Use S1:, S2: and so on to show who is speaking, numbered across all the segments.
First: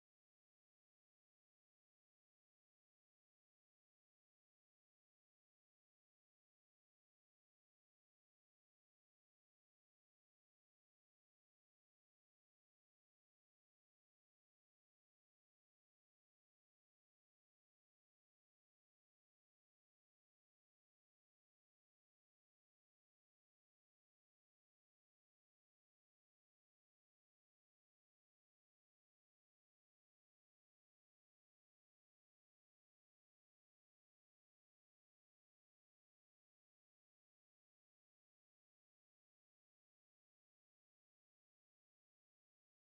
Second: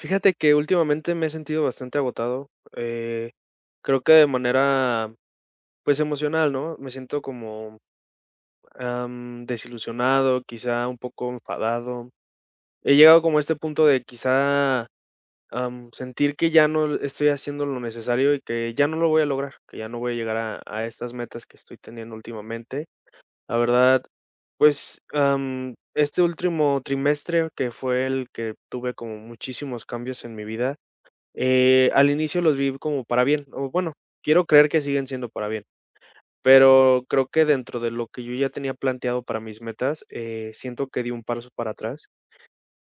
S1: Fíjate que últimamente me he sentido bastante agotado, eh, creo que de manera, pues, emocional, ¿no? Me siento como, desilusionado, quizá un poco enfadado. He llegado como a este punto de quizá, sentir que ya no estoy haciendo lo necesario y que ya no lo voy a lograr, que ya no voy a llegar a estas metas que estoy teniendo últimamente. La verdad, pues, este último trimestre, que fue el que tuve como muchísimos cambios en mi vida. Al inicio los vi como para bien, o bueno, quiero creer que siguen siendo para bien, pero creo que dentro de lo que yo ya tenía planteado para mis metas, siento que di un paso para atrás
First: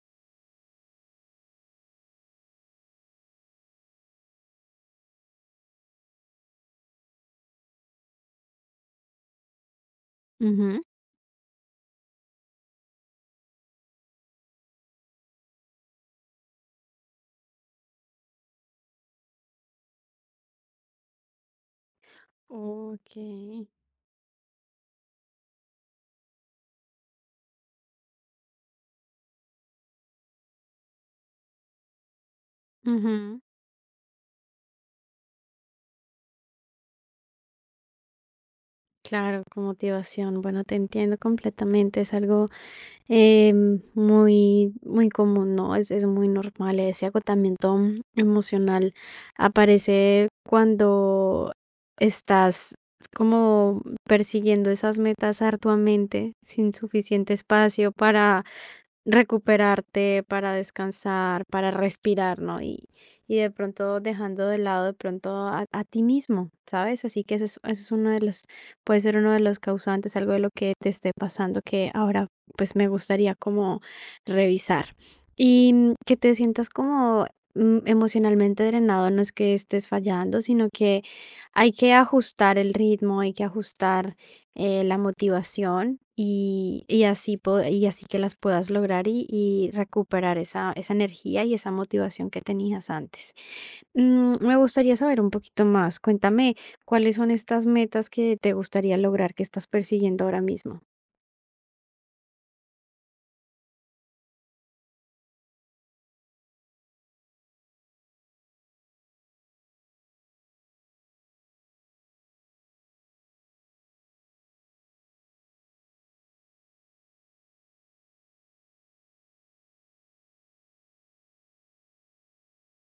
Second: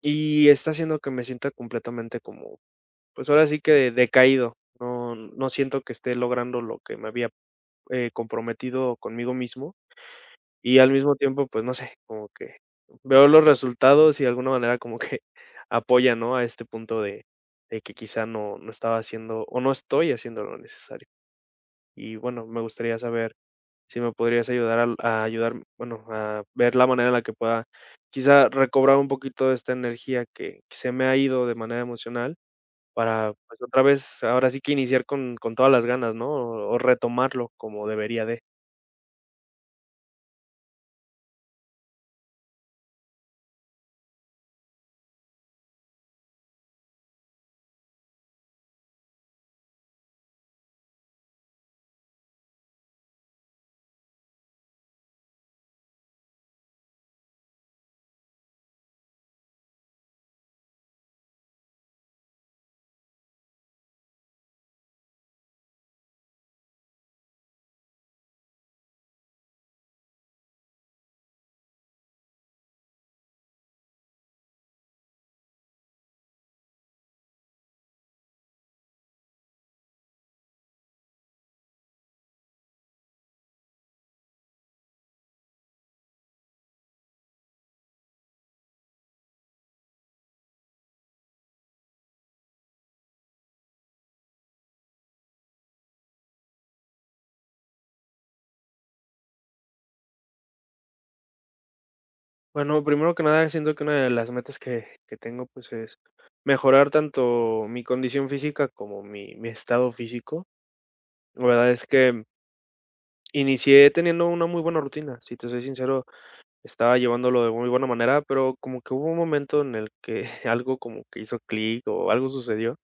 S1: y está haciendo que me sienta completamente como, pues ahora sí que decaído. No, no siento que esté logrando lo que me había comprometido conmigo mismo, y
S2: Ujú.
S1: al mismo tiempo, pues, no sé, como que veo los resultados y de alguna manera como que apoya, ¿no?, a este punto de que quizá no estaba haciendo o no estoy haciendo lo necesario. Y bueno, me gustaría saber
S2: Okey.
S1: si me podrías ayudar al a ayudar, bueno, a ver la manera en la que pueda quizá recobrar un poquito de esta energía que se me ha ido de manera emocional para,
S2: Ujú.
S1: pues, otra vez, ahora sí que iniciar con todas las ganas, ¿no?, o retomarlo como debería de.
S2: Claro, con motivación. Bueno, te entiendo completamente. Es algo, muy muy común, ¿no? Es muy normal. Ese agotamiento emocional aparece cuando estás como persiguiendo esas metas arduamente, sin suficiente espacio para recuperarte, para descansar, para respirar, ¿no? Y de pronto dejando de lado de pronto a ti mismo, ¿sabes? Así que eso es uno de los, puede ser uno de los causantes, algo de lo que te esté pasando que ahora pues me gustaría como revisar. Y que te sientas como emocionalmente drenado, no es que estés fallando, sino que hay que ajustar el ritmo, hay que ajustar la motivación y y así que las puedas lograr y recuperar esa energía y esa motivación que tenías antes. Me gustaría saber un poquito más. Cuéntame cuáles son estas metas que te gustaría lograr, que estás persiguiendo ahora mismo.
S1: Bueno, primero que nada, siento que una de las metas que tengo, pues, es mejorar tanto mi condición física como mi estado físico. La verdad es que inicié teniendo una muy buena rutina, si te soy sincero, estaba llevándolo de muy buena manera, pero como que hubo un momento en el que algo como que hizo clic o algo sucedió,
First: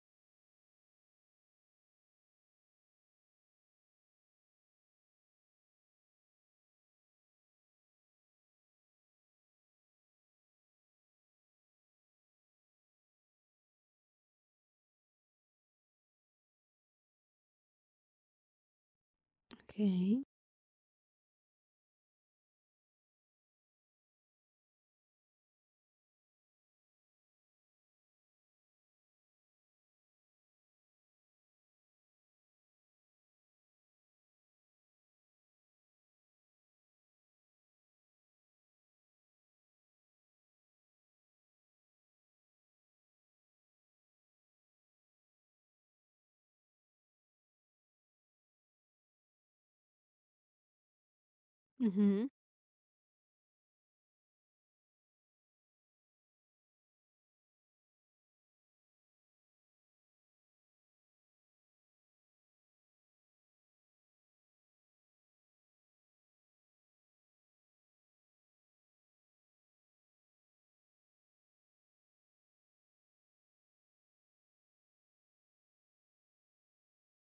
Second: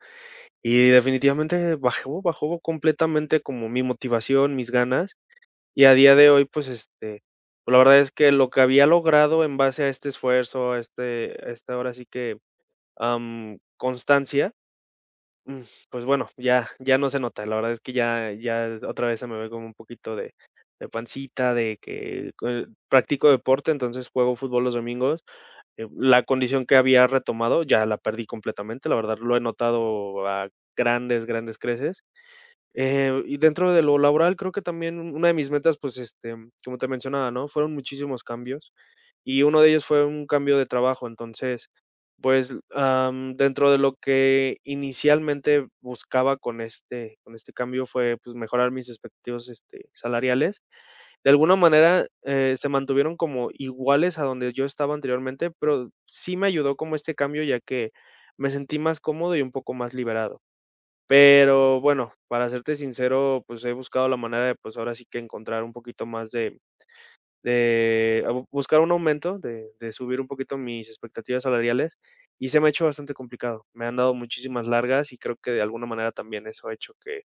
S1: y definitivamente bajó completamente como mi motivación, mis ganas, y a día de hoy, pues, este, pues, la verdad es que lo que había logrado en base a este esfuerzo, a este a esta ahora sí que, constancia, mm, pues bueno, ya no se nota. La verdad es que ya otra vez se me ve como un poquito
S2: Okay.
S1: de pancita, de que cue practico deporte, entonces juego fútbol los domingos. La condición que había retomado ya la perdí completamente, la verdad lo he notado a grandes, grandes creces. Y dentro de lo laboral, creo que también una de mis metas, pues, este, como te mencionaba, ¿no? Fueron muchísimos cambios y uno de ellos fue un cambio de trabajo. Entonces, pues, dentro de lo que inicialmente buscaba con este cambio fue, pues, mejorar mis expectativas, este, salariales. De alguna manera,
S2: Ujú.
S1: se mantuvieron como iguales a donde yo estaba anteriormente, pero sí me ayudó como este cambio, ya que me sentí más cómodo y un poco más liberado. Pero bueno, para serte sincero, pues he buscado la manera de, pues ahora sí que encontrar un poquito más de a bu buscar un aumento, de subir un poquito mis expectativas salariales, y se me ha hecho bastante complicado. Me han dado muchísimas largas y creo que de alguna manera también eso ha hecho que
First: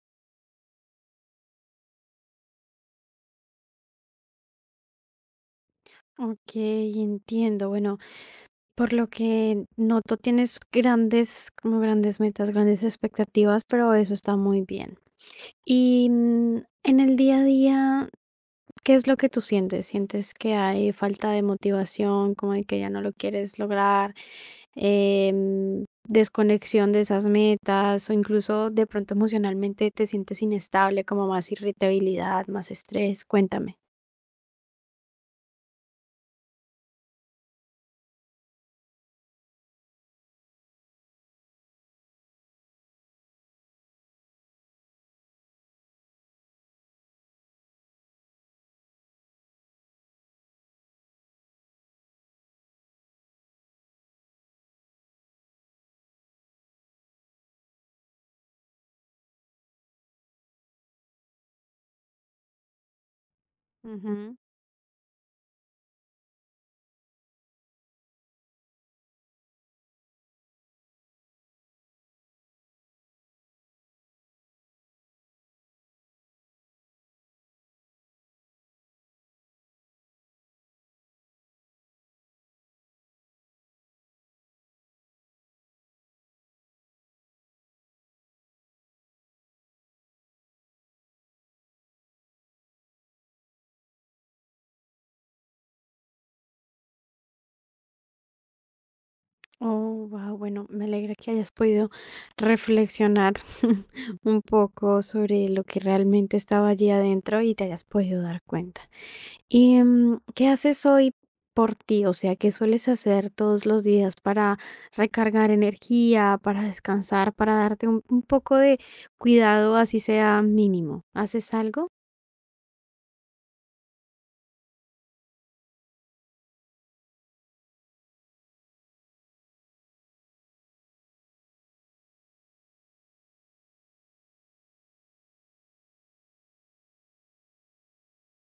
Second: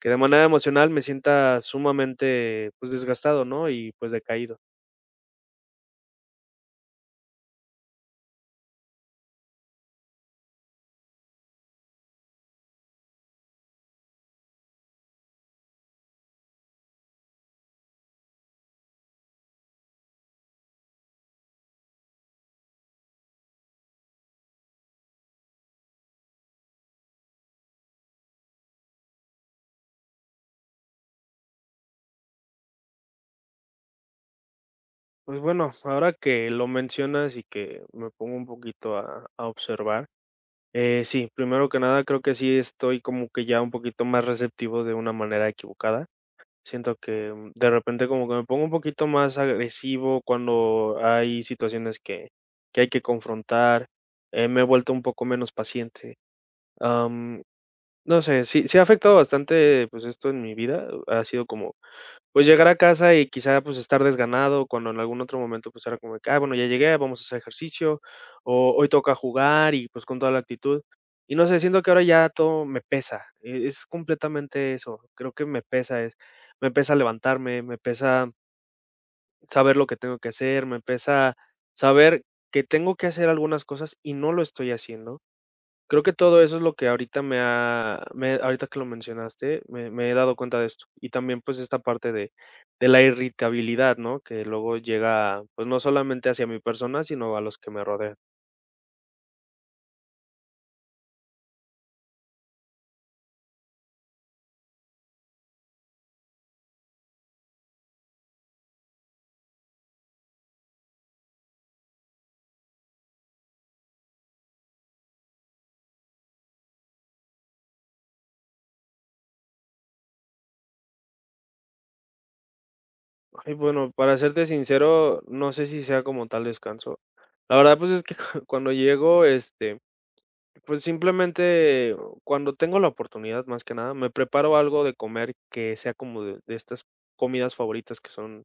S1: que de manera emocional me sienta sumamente, pues desgastado, ¿no? Y pues decaído.
S2: Ok, entiendo. Bueno, por lo que noto tienes como grandes metas, grandes expectativas, pero eso está muy bien. Y en el día a día, ¿qué es lo que tú sientes? ¿Sientes que hay falta de motivación, como de que ya no lo quieres lograr, desconexión de esas metas o incluso de pronto emocionalmente te sientes inestable, como más irritabilidad, más estrés? Cuéntame.
S1: Pues bueno, ahora que lo mencionas y que me pongo un poquito a observar. Sí, primero que nada, creo que sí estoy como que ya un poquito más receptivo de una manera equivocada. Siento que de repente como que me pongo un poquito más agresivo cuando hay situaciones que hay que confrontar. Me he vuelto un poco menos paciente. Am, no sé, sí, sí ha afectado bastante pues esto en mi vida. Ha sido como pues llegar a casa y quizá, pues, estar
S2: Ujú.
S1: desganado, cuando en algún otro momento, pues, era como de que: "Ah, bueno, ya llegué, vamos a hacer ejercicio", o "Hoy toca jugar", y, pues, con toda la actitud. Y no sé, siento que ahora ya todo me pesa, es completamente eso, creo que me pesa, es me pesa levantarme, me pesa saber lo que tengo que hacer, me pesa saber que tengo que hacer algunas cosas y no lo estoy haciendo. Creo que todo eso es lo que ahorita que lo mencionaste, me he dado cuenta de esto. Y también, pues, esta parte de la irritabilidad, ¿no? Que luego llega, pues, no solamente hacia mi persona, sino a los que me rodean.
S2: Oh, wow, bueno, me alegra que hayas podido reflexionar un poco sobre lo que realmente estaba allí adentro y te hayas podido dar cuenta. Y, ¿qué haces hoy por ti? O sea, ¿qué sueles hacer todos los días para recargar energía, para descansar, para darte un poco de cuidado, así sea mínimo? ¿Haces algo?
S1: Ay, bueno, para serte sincero, no sé si sea como tal descanso. La verdad, pues, es que cuando llego, este, pues simplemente cuando tengo la oportunidad, más que nada, me preparo algo de comer que sea como de estas comidas favoritas que son,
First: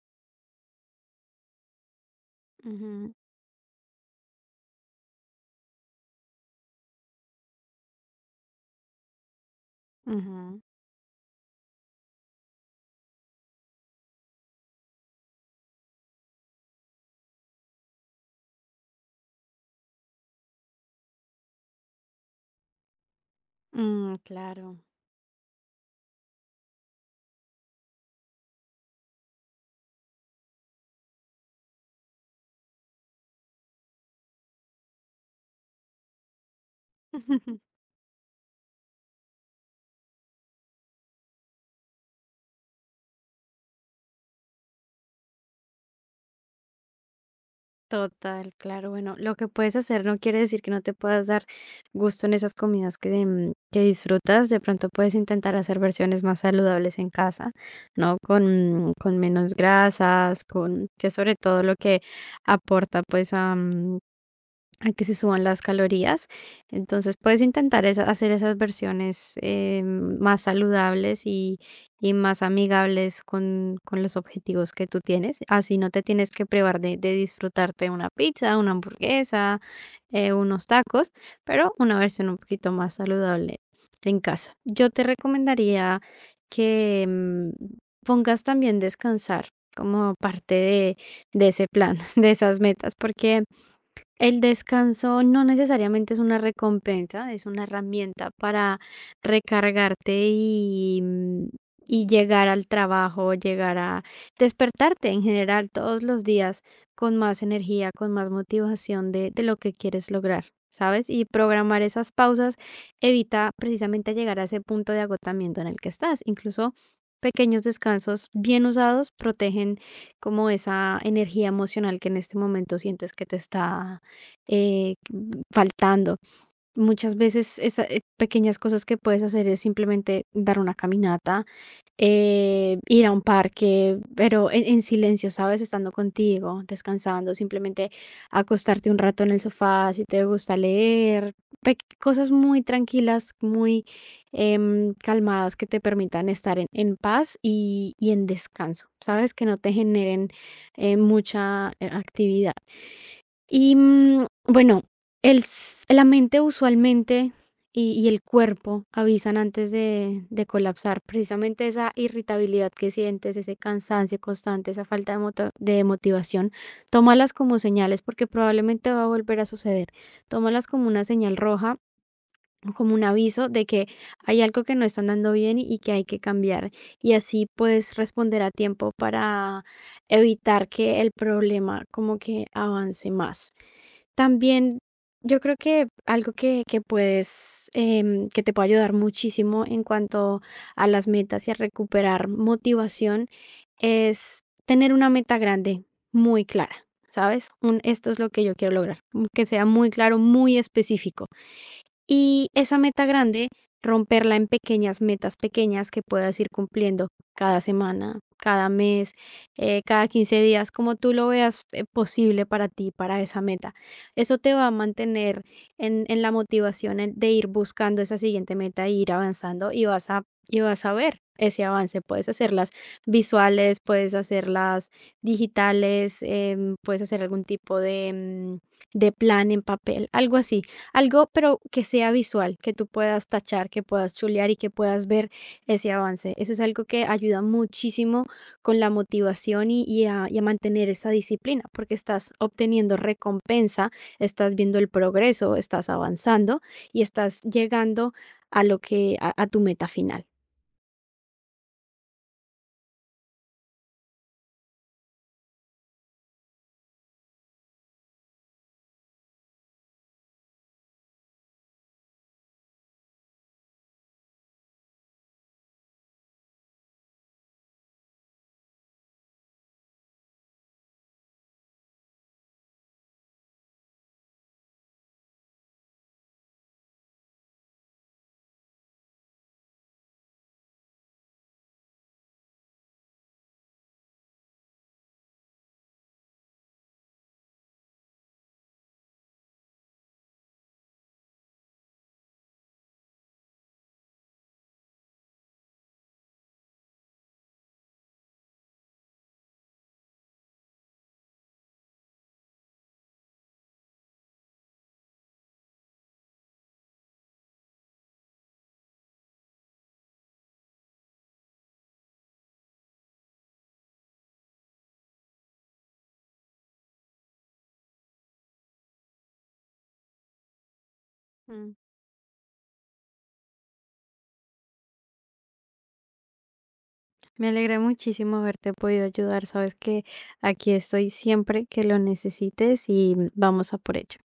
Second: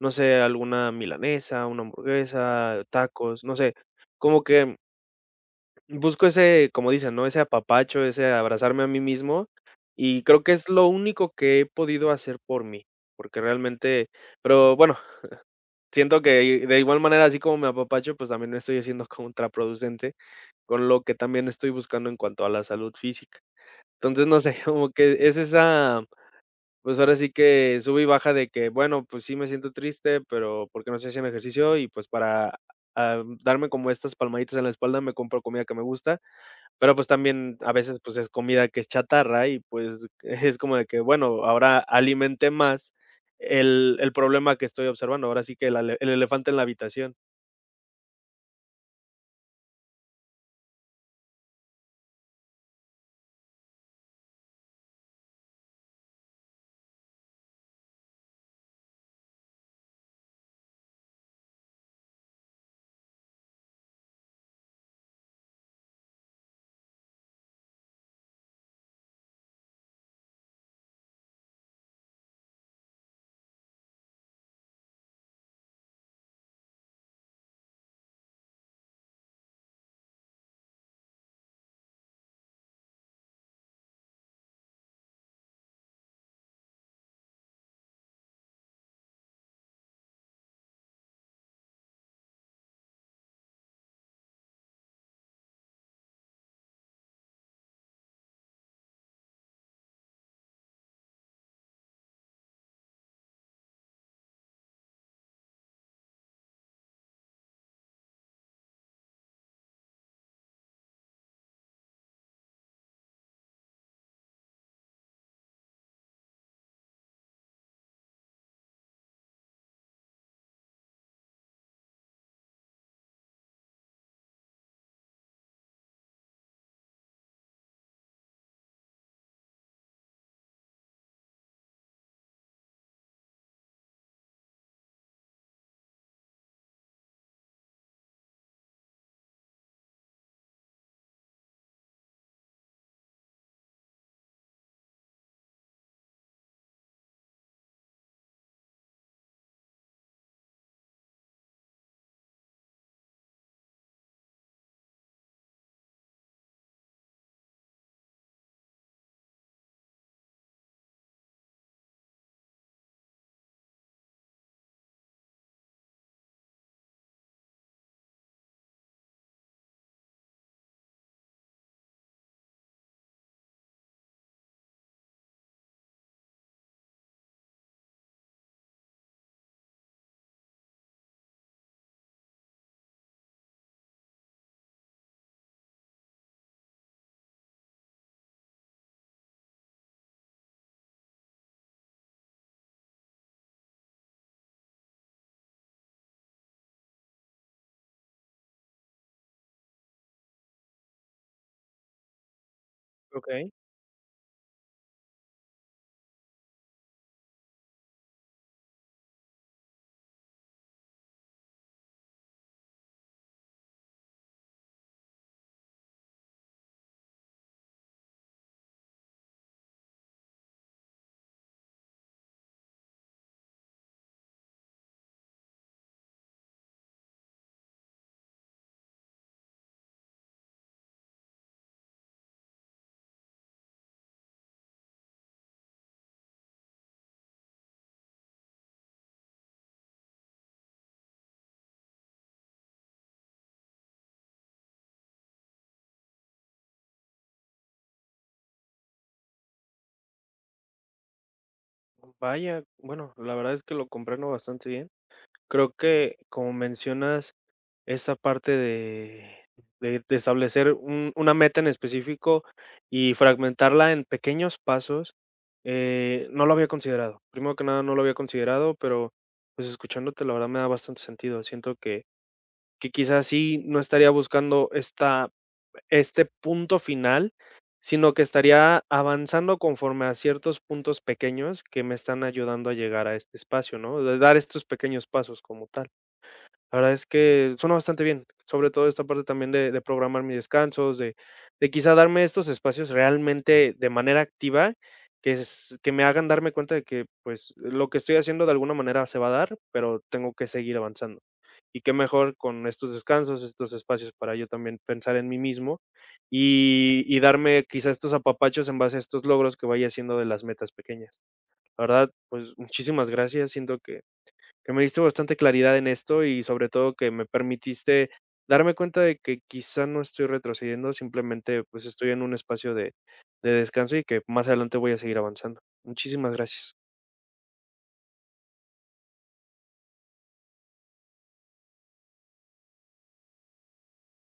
S1: no sé, alguna milanesa, una hamburguesa,
S2: Ujú,
S1: tacos, no sé, como que busco ese, como dicen, ¿no? Ese apapacho, ese abrazarme a mí mismo, y creo que
S2: ujú.
S1: es lo único que he podido hacer por mí, porque realmente, pero bueno, siento que de igual manera, así como me apapacho, pues también estoy haciendo contraproducente con lo que también estoy buscando en cuanto a la salud física.
S2: Mm,
S1: Entonces, no sé,
S2: claro.
S1: como que es esa, pues ahora sí que sube y baja de que, bueno, pues sí me siento triste, pero porque no estoy haciendo ejercicio y pues para darme como estas palmaditas en la espalda me compro comida que me gusta, pero pues también a veces pues es comida que es chatarra y pues es como de que, bueno, ahora alimenté más el problema que estoy observando, ahora sí que el, el elefante en la habitación.
S2: Total, claro. Bueno, lo que puedes hacer no quiere decir que no te puedas dar gusto en esas comidas que disfrutas. De pronto puedes intentar hacer versiones más saludables en casa, ¿no? Con menos grasas, con que sobre todo lo que aporta pues a que se suban las calorías. Entonces puedes intentar hacer esas versiones más saludables y más amigables con los objetivos que tú tienes. Así no te tienes que privar de disfrutarte una pizza, una hamburguesa, unos tacos, pero una versión un poquito más saludable en casa. Yo te recomendaría que pongas también descansar como parte de ese plan, de esas metas, porque el descanso no necesariamente es una recompensa, es una herramienta para recargarte y llegar al trabajo, llegar a despertarte en general todos los días con más energía, con más motivación de lo que quieres lograr, ¿sabes? Y programar esas pausas evita precisamente llegar a ese punto de agotamiento en el que estás. Incluso pequeños descansos bien usados protegen como esa energía emocional que en este momento sientes que te está faltando. Muchas veces esas pequeñas cosas que puedes hacer es simplemente dar una caminata, ir a un parque, pero en silencio, ¿sabes? Estando contigo, descansando, simplemente acostarte un rato en el sofá, si te gusta leer, cosas muy tranquilas, muy calmadas que te permitan estar en paz y en descanso, ¿sabes? Que no te generen mucha actividad. Y, bueno, el s la mente usualmente y el cuerpo avisan antes de colapsar, precisamente esa irritabilidad que sientes, ese cansancio constante, esa falta de motivación, tómalas como señales, porque probablemente va a volver a suceder. Tómalas como una señal roja, o como un aviso de que hay algo que no está andando bien y que hay que cambiar, y así puedes responder a tiempo para evitar que el problema como que avance más. También yo creo que algo que puedes, que te puede ayudar muchísimo en cuanto a las metas y a recuperar motivación es tener una meta grande muy clara, ¿sabes? Un, esto es lo que yo quiero lograr, que sea muy claro, muy específico. Y esa meta
S1: Ok,
S2: grande, romperla en pequeñas metas pequeñas que puedas ir cumpliendo cada semana, cada mes, cada 15 días, como tú lo veas posible para ti, para esa meta. Eso te va a mantener en la motivación de ir buscando esa siguiente meta e ir avanzando y y vas a ver ese avance. Puedes hacerlas visuales, puedes hacerlas digitales, puedes hacer algún tipo de plan en papel, algo, pero que sea visual, que tú puedas tachar, que puedas chulear y que puedas ver ese avance. Eso es algo que ayuda muchísimo con la motivación y a mantener esa disciplina, porque estás obteniendo recompensa, estás viendo el progreso, estás avanzando y estás llegando a lo a tu meta final.
S1: vaya, bueno, la verdad es que lo comprendo bastante bien. Creo que, como mencionas, esta parte de establecer un una meta en específico y fragmentarla en pequeños pasos, no lo había considerado. Primero que nada, no lo había considerado, pero, pues, escuchándote, la verdad me da bastante sentido. Siento que quizás sí no estaría buscando esta, este punto final, sino que estaría avanzando conforme a ciertos puntos pequeños que me están ayudando a llegar a este espacio, ¿no? De dar estos pequeños pasos como tal. La verdad es que suena bastante bien, sobre todo esta parte también de programar mis descansos, de quizá darme estos espacios realmente de manera activa, que me hagan darme cuenta de que, pues, lo que estoy haciendo de alguna manera se va a dar, pero tengo que seguir avanzando. Y qué mejor con estos descansos, estos espacios para yo también pensar en mí mismo, y darme quizá estos apapachos en base a estos logros que vaya haciendo de las metas pequeñas. La verdad, pues, muchísimas gracias, siento que me diste bastante claridad en esto y sobre todo que me permitiste darme cuenta de que quizá no estoy retrocediendo, simplemente
S2: Mm,
S1: pues estoy en un espacio de descanso y que más adelante voy a seguir avanzando. Muchísimas gracias.
S2: Me alegra muchísimo haberte podido ayudar. Sabes que aquí estoy siempre que lo necesites y vamos a por ello.